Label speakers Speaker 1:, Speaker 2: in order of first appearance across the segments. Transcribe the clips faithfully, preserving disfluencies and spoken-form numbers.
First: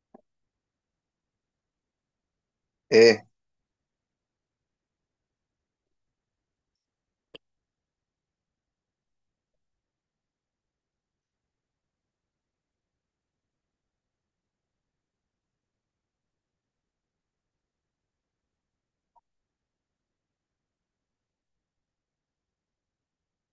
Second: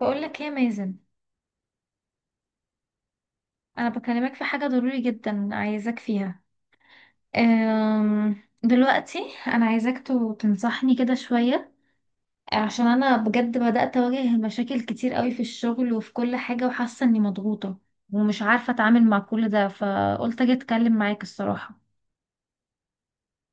Speaker 1: بقول لك ايه يا مازن؟
Speaker 2: ايه.
Speaker 1: انا بكلمك في حاجه ضروري جدا عايزاك فيها. أم، دلوقتي انا عايزاك تو- تنصحني كده شويه. عشان انا بجد بدات اواجه مشاكل كتير قوي في الشغل وفي كل حاجه، وحاسه اني مضغوطه ومش عارفه اتعامل مع كل ده، فقلت اجي اتكلم معاك الصراحه.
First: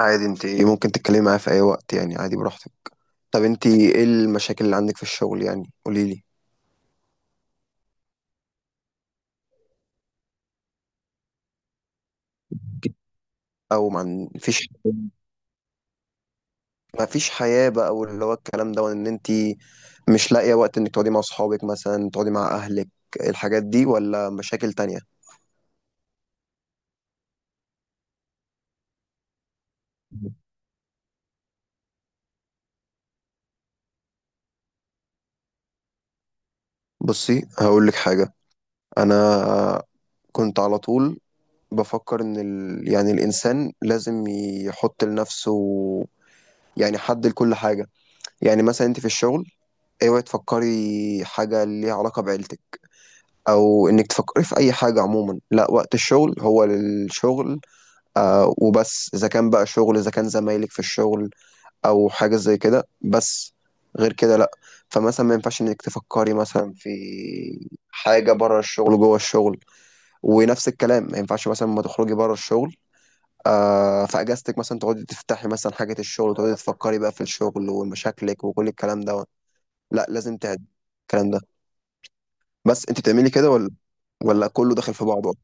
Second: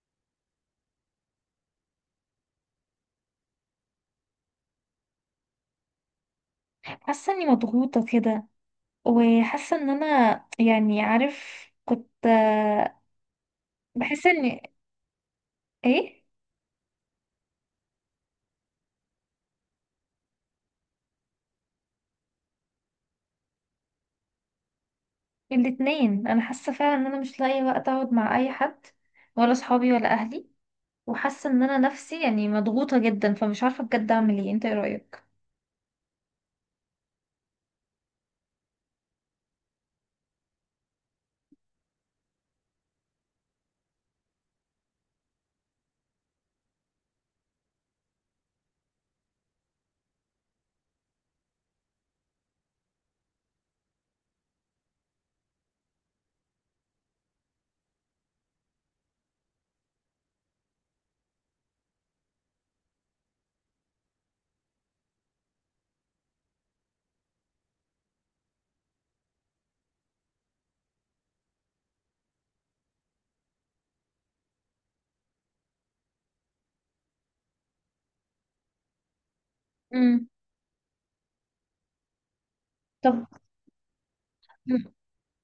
Speaker 2: عادي انت ممكن تتكلمي معايا في اي وقت، يعني عادي براحتك. طب انت ايه المشاكل اللي عندك في الشغل؟ يعني قولي لي.
Speaker 1: حاسه اني مضغوطه كده، وحاسه ان انا يعني عارف كنت آه،
Speaker 2: او
Speaker 1: بحس
Speaker 2: ما فيش؟
Speaker 1: اني ايه.
Speaker 2: ما فيش حياة بقى واللي هو الكلام ده وان انت مش لاقية وقت انك تقعدي مع اصحابك مثلا، تقعدي مع اهلك، الحاجات دي، ولا مشاكل تانية؟
Speaker 1: الاتنين، انا حاسه فعلا ان انا مش لاقي وقت اقعد مع اي حد، ولا صحابي ولا اهلي. وحاسه ان انا نفسي يعني مضغوطه جدا، فمش عارفه بجد اعمل ايه. انت ايه رايك؟
Speaker 2: بصي، هقول لك حاجة. انا كنت على طول بفكر ان ال... يعني الانسان لازم يحط لنفسه، يعني حد لكل حاجة. يعني مثلا انت في الشغل، اوعي تفكري حاجة ليها علاقة بعيلتك، أو إنك تفكري في أي حاجة عموما. لا، وقت الشغل هو للشغل، آه وبس. إذا كان بقى شغل، إذا كان زمايلك في الشغل أو حاجة زي كده، بس. غير كده لا. فمثلا ما ينفعش إنك تفكري مثلا في حاجة بره الشغل جوه الشغل، ونفس الكلام ما ينفعش مثلا ما تخرجي بره الشغل، آه في اجازتك مثلا تقعدي تفتحي مثلا حاجة الشغل وتقعدي تفكري بقى في الشغل ومشاكلك وكل الكلام ده. لا،
Speaker 1: امم.
Speaker 2: لازم تعد الكلام ده. بس انت
Speaker 1: طب.
Speaker 2: بتعملي كده ولا ولا كله
Speaker 1: مم.
Speaker 2: داخل في بعضه؟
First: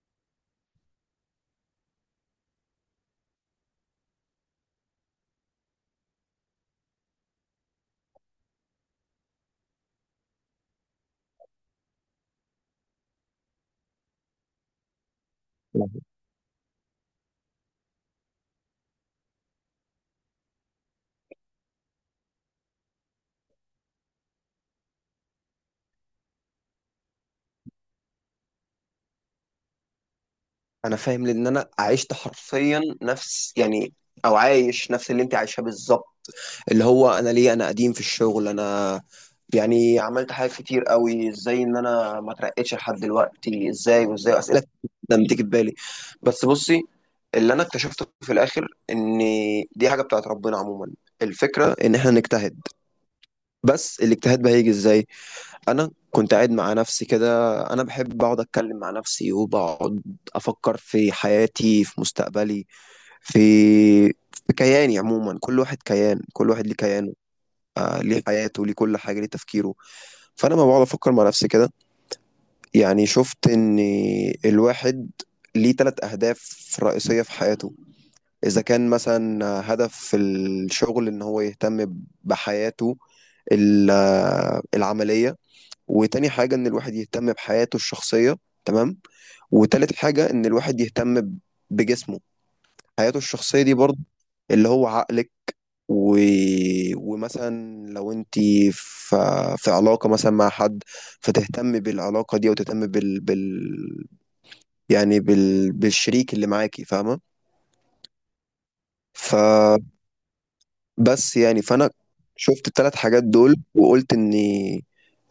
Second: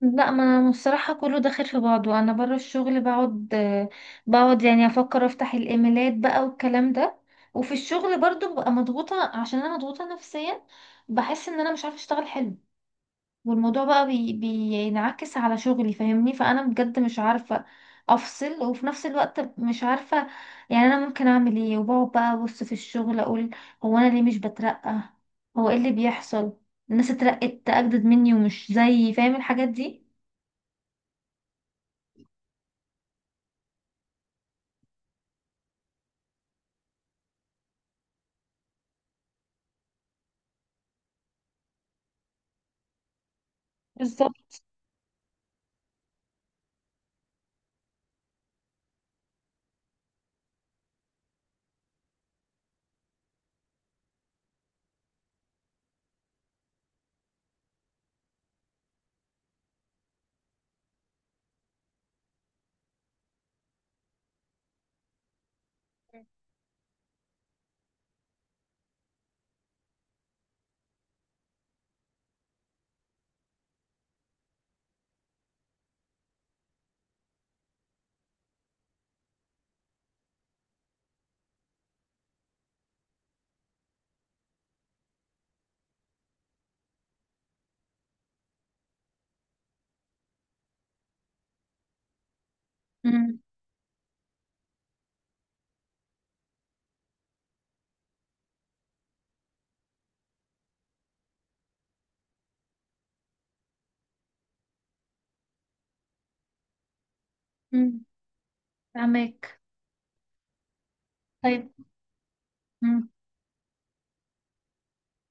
Speaker 1: لا، ما أنا الصراحه كله داخل في بعضه. انا بره الشغل بقعد بقعد يعني افكر، افتح الايميلات بقى والكلام ده. وفي الشغل برضو ببقى مضغوطه، عشان انا مضغوطه نفسيا، بحس ان انا مش عارفه اشتغل حلو. والموضوع بقى بي... بينعكس على شغلي، فاهمني؟ فانا بجد مش عارفه افصل، وفي نفس الوقت مش عارفه يعني انا ممكن اعمل ايه. وبقعد بقى ابص في الشغل اقول: هو انا ليه مش بترقى؟ هو ايه اللي بيحصل؟ الناس اترقت اجدد مني ومش زيي، فاهم الحاجات دي؟
Speaker 2: انا فاهم، لان انا عشت حرفيا نفس، يعني او عايش نفس اللي انت عايشاه بالظبط. اللي هو انا ليه انا قديم في الشغل، انا يعني عملت حاجات كتير قوي، ازاي ان انا ما اترقتش لحد دلوقتي، ازاي؟ وازاي
Speaker 1: بالظبط.
Speaker 2: اسئله كتير جدا بتيجي في بالي. بس بصي، اللي انا اكتشفته في الاخر ان دي حاجه بتاعت ربنا عموما. الفكره ان احنا نجتهد، بس الاجتهاد بقى هيجي ازاي؟ انا كنت قاعد مع نفسي كده، انا بحب اقعد اتكلم مع نفسي وبقعد افكر في حياتي، في مستقبلي، في في كياني عموما. كل واحد كيان، كل واحد ليه كيانه، آه ليه حياته، ليه كل حاجه، ليه تفكيره. فانا ما بقعد افكر مع نفسي كده، يعني شفت ان الواحد ليه ثلاث اهداف رئيسيه في حياته. اذا كان مثلا هدف في الشغل ان هو يهتم بحياته ال- آه، العمليه، وتاني حاجة إن الواحد يهتم بحياته الشخصية، تمام، وتالت حاجة إن الواحد يهتم ب- بجسمه. حياته
Speaker 1: امم.
Speaker 2: الشخصية دي برضه اللي هو عقلك، و... ومثلا لو انت في في علاقة مثلا مع حد، فتهتم بالعلاقة دي وتهتم بال... بال... يعني بال... بالشريك اللي معاكي، فاهمة؟
Speaker 1: امم، فاهمك.
Speaker 2: فبس. يعني
Speaker 1: طيب.
Speaker 2: فأنا شفت الثلاث
Speaker 1: امم.
Speaker 2: حاجات دول، وقلت اني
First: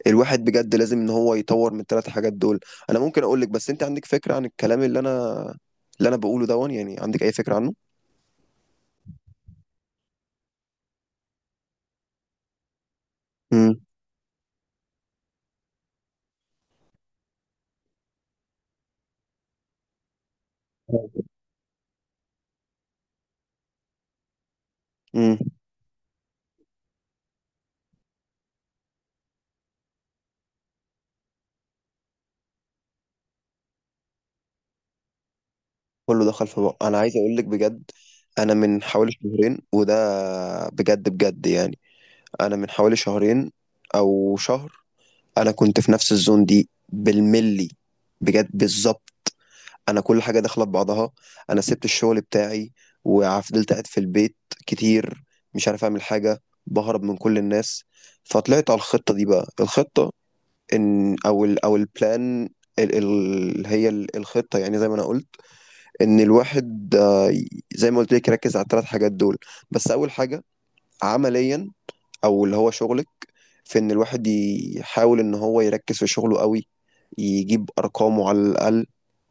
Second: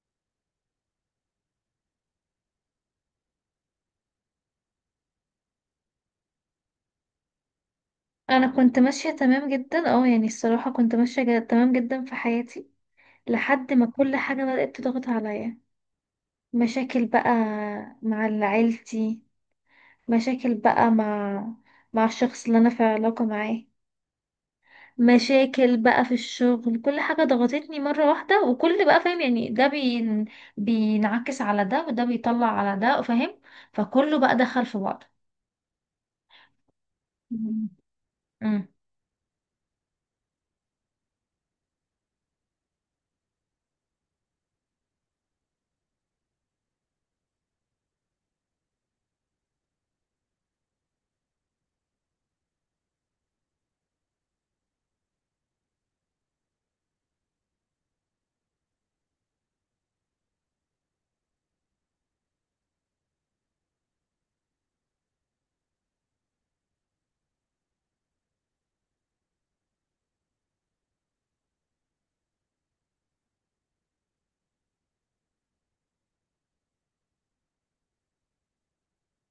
Speaker 2: الواحد بجد لازم ان هو يطور من الثلاث حاجات دول. انا ممكن اقول لك، بس انت عندك فكرة عن الكلام اللي انا اللي انا بقوله دون؟ يعني عندك اي فكرة عنه؟
Speaker 1: انا كنت ماشيه تمام جدا، اه يعني الصراحه كنت ماشيه جد- تمام جدا في حياتي، لحد
Speaker 2: امم
Speaker 1: ما كل حاجه بدات تضغط عليا. مشاكل بقى مع عيلتي، مشاكل بقى مع مع الشخص اللي انا في علاقة معاه،
Speaker 2: امم
Speaker 1: مشاكل بقى في الشغل. كل حاجة ضغطتني مرة واحدة، وكل بقى فاهم يعني ده بين... بينعكس على ده، وده بيطلع على ده، فاهم؟ فكله بقى دخل في بعضه.
Speaker 2: كله دخل في بعض. انا عايز اقول لك
Speaker 1: مم.
Speaker 2: بجد، انا
Speaker 1: امم.
Speaker 2: من حوالي شهرين، وده بجد بجد يعني، انا من حوالي شهرين او شهر، انا كنت في نفس الزون دي بالملي، بجد بالظبط. انا كل حاجه داخله ببعضها، انا سبت الشغل بتاعي وفضلت قاعد في البيت كتير، مش عارف اعمل حاجه، بهرب من كل الناس. فطلعت على الخطه دي. بقى الخطه ان، او ال او البلان، ال ال هي ال- الخطه يعني زي ما انا قلت، ان الواحد، آه، زي ما قلت لك، يركز على الثلاث حاجات دول. بس اول حاجه عمليا، او اللي هو شغلك، في ان الواحد يحاول ان هو يركز في شغله قوي، يجيب ارقامه على الاقل،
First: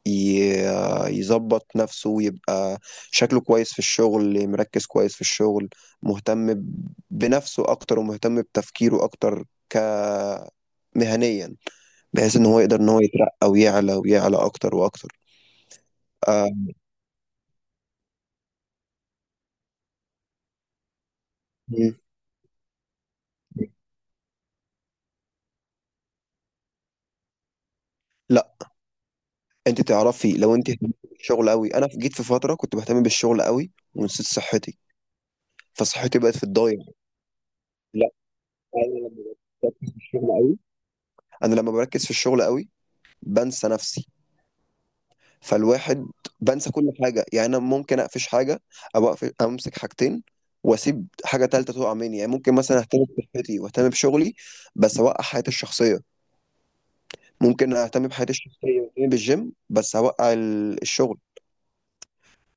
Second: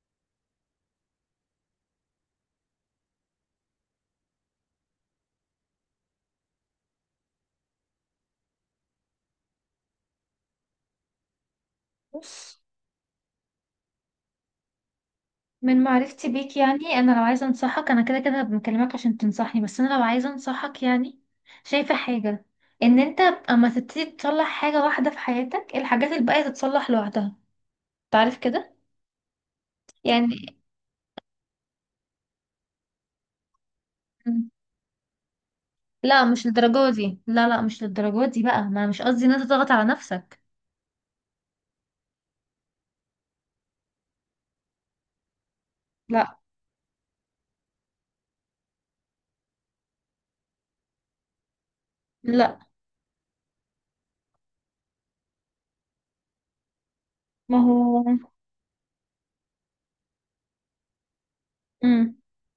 Speaker 2: ي- يظبط نفسه ويبقى شكله كويس في الشغل، مركز كويس في الشغل، مهتم ب- بنفسه أكتر ومهتم بتفكيره أكتر ك مهنيا، بحيث إن
Speaker 1: بص،
Speaker 2: هو يقدر إن هو يترقى ويعلى ويعلى أكتر وأكتر.
Speaker 1: من معرفتي
Speaker 2: آه،
Speaker 1: بيك يعني انا لو عايزه انصحك، انا كده كده بكلمك عشان تنصحني، بس انا لو عايزه انصحك يعني
Speaker 2: م.
Speaker 1: شايفه حاجه: ان انت اما تبتدي تصلح حاجه واحده في حياتك، الحاجات الباقيه تتصلح لوحدها. تعرف
Speaker 2: لا،
Speaker 1: كده؟
Speaker 2: انت تعرفي
Speaker 1: يعني.
Speaker 2: لو انت اهتمتي بالشغل قوي، انا جيت في فتره كنت بهتم بالشغل قوي ونسيت
Speaker 1: مم.
Speaker 2: صحتي، فصحتي
Speaker 1: لا،
Speaker 2: بقت في
Speaker 1: مش
Speaker 2: الضايع.
Speaker 1: للدرجه دي، لا لا مش
Speaker 2: لا،
Speaker 1: للدرجه دي بقى، ما
Speaker 2: انا
Speaker 1: مش قصدي
Speaker 2: لما
Speaker 1: ان انت
Speaker 2: بركز
Speaker 1: تضغط على
Speaker 2: في الشغل
Speaker 1: نفسك.
Speaker 2: قوي، انا لما بركز في الشغل قوي بنسى نفسي. فالواحد
Speaker 1: لا.
Speaker 2: بنسى كل حاجة، يعني أنا ممكن أقفش حاجة، أو أقفش أمسك حاجتين وأسيب حاجة تالتة تقع مني. يعني ممكن
Speaker 1: لا.
Speaker 2: مثلا أهتم بصحتي وأهتم بشغلي بس أوقع حياتي الشخصية،
Speaker 1: ما
Speaker 2: ممكن
Speaker 1: هو.
Speaker 2: أهتم بحياتي الشخصية وأهتم بالجيم بس أوقع ال- الشغل.
Speaker 1: امم.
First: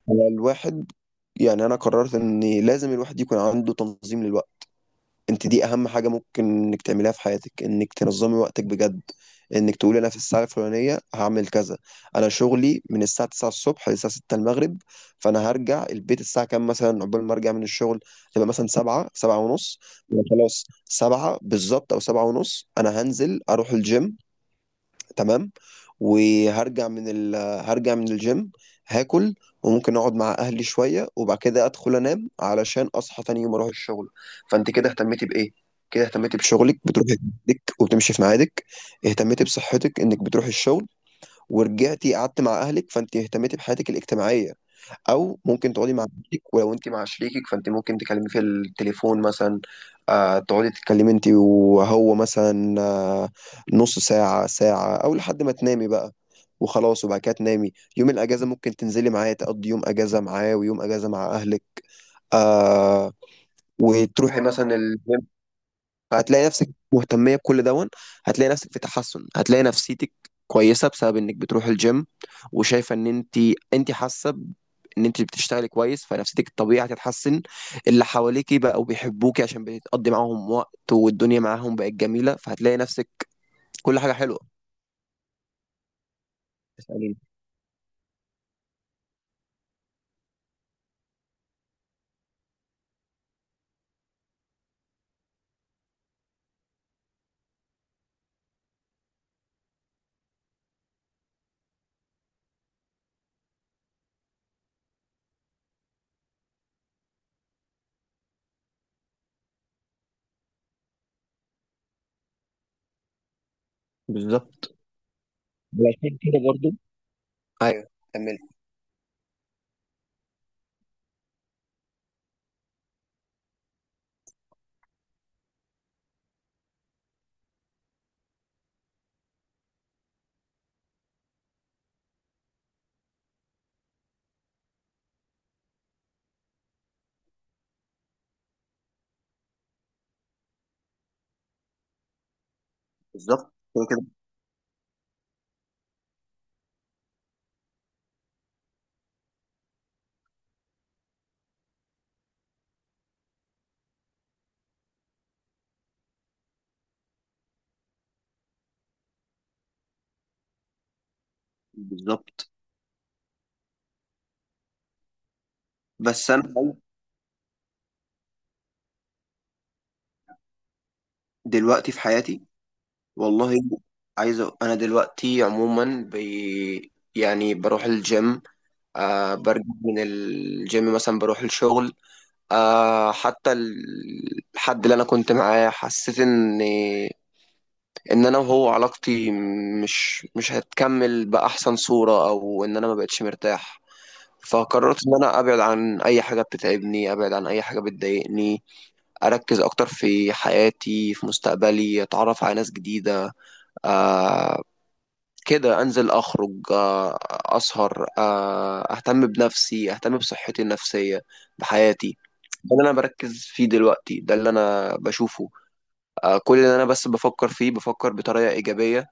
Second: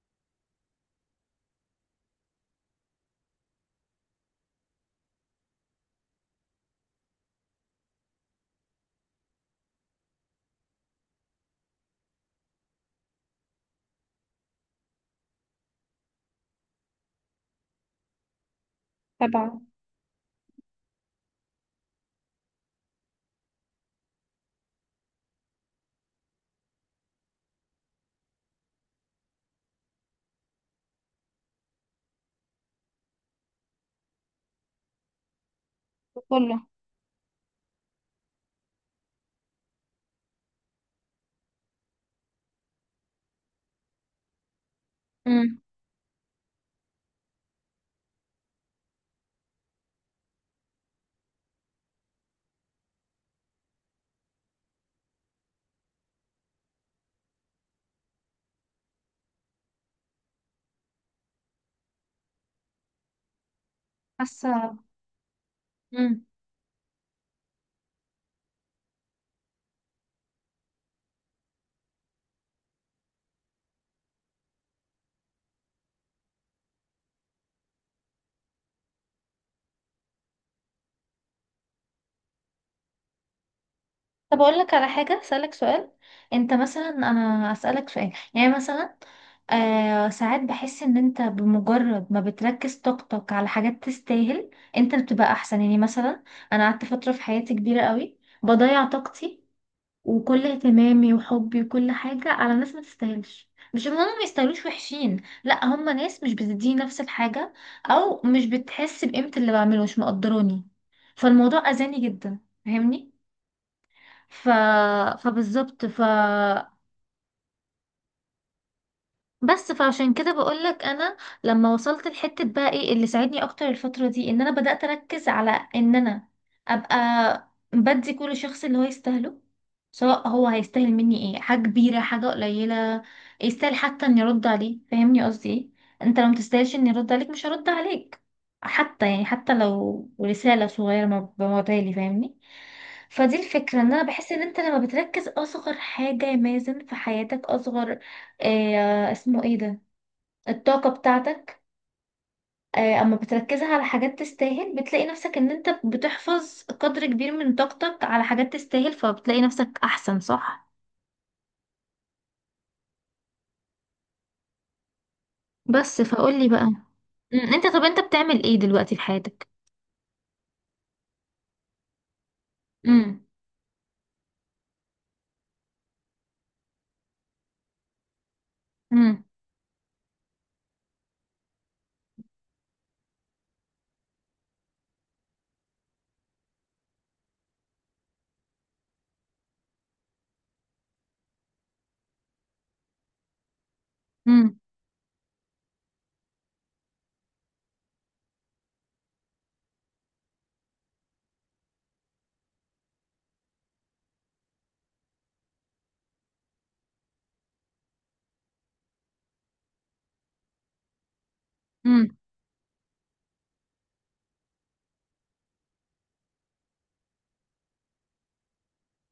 Speaker 2: الواحد، يعني أنا قررت إن لازم الواحد يكون عنده تنظيم للوقت. انت دي اهم حاجه ممكن انك تعمليها في حياتك، انك تنظمي وقتك بجد، انك تقولي انا في الساعه الفلانيه هعمل كذا. انا شغلي من الساعه تسعة الصبح للساعه ستة المغرب. فانا هرجع البيت الساعه كام مثلا؟ عقبال ما ارجع من الشغل تبقى مثلا سبعة، سبعة
Speaker 1: تبعه.
Speaker 2: ونص. يبقى خلاص سبعة بالظبط او سبعة ونص انا هنزل اروح الجيم. تمام. وهرجع من ال... هرجع من الجيم، هاكل، وممكن اقعد مع اهلي شويه، وبعد كده ادخل انام علشان اصحى تاني يوم اروح الشغل. فانت كده اهتمتي بايه؟ كده اهتمتي
Speaker 1: كله.
Speaker 2: بشغلك، بتروحي ميعادك وبتمشي في ميعادك. اهتمتي بصحتك انك بتروحي الشغل، ورجعتي قعدت مع اهلك فانت اهتمتي بحياتك الاجتماعيه، او
Speaker 1: امم.
Speaker 2: ممكن تقعدي مع شريكك. ولو انت مع شريكك فانت ممكن تكلمي في التليفون مثلا، آه تقعدي تتكلمي انت وهو مثلا، آه نص ساعة، ساعة، او لحد ما تنامي بقى، وخلاص. وبعد كده تنامي. يوم الاجازة ممكن تنزلي معاه تقضي يوم اجازة معاه، ويوم اجازة مع اهلك، آه وتروحي
Speaker 1: حاسه.
Speaker 2: مثلا الجيم.
Speaker 1: مم.
Speaker 2: فهتلاقي نفسك مهتمية بكل دون، هتلاقي نفسك في تحسن، هتلاقي نفسيتك كويسة بسبب انك بتروح الجيم، وشايفة ان انت انت حاسة ب- ان انت بتشتغلي كويس، فنفسيتك الطبيعي هتتحسن. اللي حواليكي بقوا بيحبوكي عشان بتقضي معاهم وقت، والدنيا معاهم بقت جميلة، فهتلاقي نفسك كل حاجة حلوة.
Speaker 1: طب اقول لك على حاجه، اسالك سؤال، انت مثلا،
Speaker 2: تسأليني.
Speaker 1: انا اسالك سؤال يعني مثلا، آه ساعات بحس ان انت بمجرد ما بتركز طاقتك على حاجات تستاهل، انت بتبقى احسن. يعني مثلا انا قعدت فتره في حياتي كبيره قوي بضيع طاقتي وكل اهتمامي وحبي وكل حاجه على ناس ما تستاهلش. مش ان هم ما يستاهلوش وحشين، لا، هم ناس مش بتديني نفس الحاجه، او مش بتحس بقيمه اللي بعمله، مش مقدراني. فالموضوع اذاني جدا، فاهمني؟ ف...
Speaker 2: بالظبط
Speaker 1: فبالظبط. ف
Speaker 2: علشان كده برضو. ايوه، كملي.
Speaker 1: بس فعشان كده بقولك، انا لما وصلت لحتة بقى، ايه اللي ساعدني اكتر الفترة دي؟ ان انا بدأت اركز على ان انا ابقى بدي كل شخص اللي هو يستاهله. سواء هو هيستاهل مني ايه، حاجة كبيرة، حاجة قليلة، يستاهل حتى اني ارد عليه. فاهمني قصدي ايه؟ انت لو متستاهلش اني ارد عليك مش هرد عليك، حتى يعني حتى لو رسالة صغيرة ما ببعتها لي، فاهمني؟ فدي
Speaker 2: بالظبط
Speaker 1: الفكرة،
Speaker 2: كده
Speaker 1: ان انا
Speaker 2: كده،
Speaker 1: بحس ان انت لما بتركز اصغر حاجة يا مازن في حياتك، اصغر آه اسمه ايه ده، الطاقة بتاعتك، آه اما بتركزها على حاجات تستاهل، بتلاقي نفسك ان انت بتحفظ قدر كبير من طاقتك على حاجات تستاهل، فبتلاقي نفسك احسن، صح؟
Speaker 2: بالظبط.
Speaker 1: بس
Speaker 2: بس
Speaker 1: فقولي
Speaker 2: انا
Speaker 1: بقى. مم. انت طب انت بتعمل ايه دلوقتي في حياتك؟
Speaker 2: دلوقتي في حياتي،
Speaker 1: امم.
Speaker 2: والله، عايز أ- انا دلوقتي عموما بي يعني بروح الجيم،
Speaker 1: امم.
Speaker 2: آه برجع من الجيم مثلا بروح الشغل. آه حتى ال- الحد اللي انا كنت معاه حسيت ان ان انا وهو علاقتي مش مش هتكمل باحسن صورة، او ان انا ما بقتش مرتاح.
Speaker 1: امم.
Speaker 2: فقررت ان انا ابعد عن اي حاجة بتتعبني، ابعد عن اي حاجة بتضايقني، اركز اكتر في حياتي، في مستقبلي، اتعرف على ناس جديدة، آه، كده انزل اخرج، آه، اسهر، آه، اهتم بنفسي، اهتم بصحتي النفسية،
Speaker 1: امم.
Speaker 2: بحياتي. ده اللي انا بركز فيه دلوقتي، ده اللي انا بشوفه. آه، كل اللي انا بس بفكر فيه، بفكر بطريقة ايجابية،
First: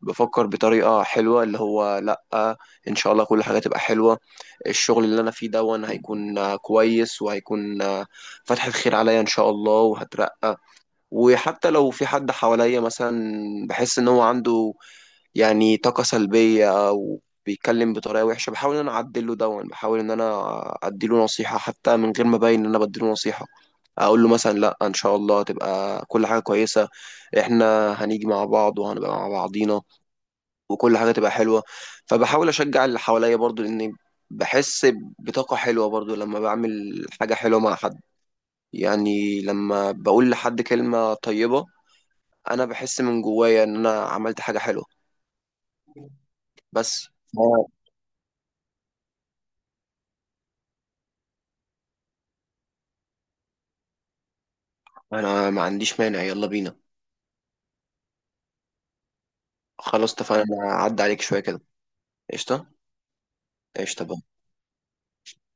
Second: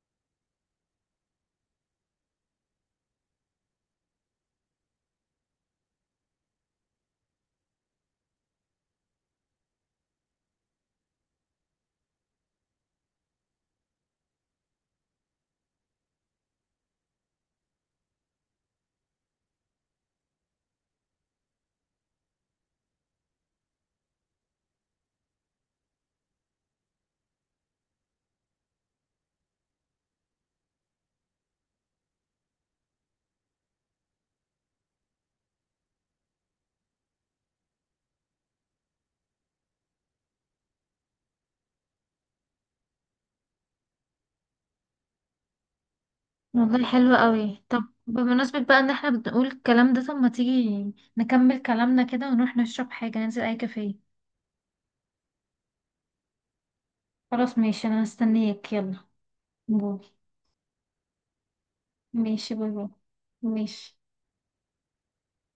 Speaker 2: بفكر بطريقة حلوة، اللي هو لا، آه، ان شاء الله كل حاجة تبقى حلوة. الشغل اللي انا فيه دون هيكون آه، كويس، وهيكون آه، فتحة خير عليا ان شاء الله، وهترقى. وحتى لو في حد حواليا مثلا بحس ان هو عنده يعني طاقة سلبية أو بيتكلم بطريقة وحشة، بحاول إن أنا أعدله دون، بحاول إن أنا أديله نصيحة حتى من غير ما أبين إن أنا بديله نصيحة. أقول له مثلا لأ، إن شاء الله هتبقى كل حاجة كويسة، إحنا هنيجي مع بعض وهنبقى مع بعضينا، وكل حاجة تبقى حلوة. فبحاول أشجع اللي حواليا برضو، لأن بحس بطاقة حلوة برضو لما بعمل حاجة حلوة مع حد، يعني لما بقول لحد كلمة طيبة أنا بحس من جوايا إن أنا عملت حاجة حلوة.
Speaker 1: والله
Speaker 2: بس
Speaker 1: حلو قوي. طب بمناسبة بقى ان احنا بنقول الكلام ده، طب ما تيجي نكمل كلامنا كده ونروح نشرب حاجة، ننزل اي كافيه.
Speaker 2: انا ما عنديش مانع، يلا بينا.
Speaker 1: خلاص ماشي، انا هستنيك. يلا باي.
Speaker 2: خلاص اتفقنا، انا هعدي عليك شويه كده.
Speaker 1: ماشي
Speaker 2: قشطه.
Speaker 1: باي باي. ماشي.
Speaker 2: قشطه. باي.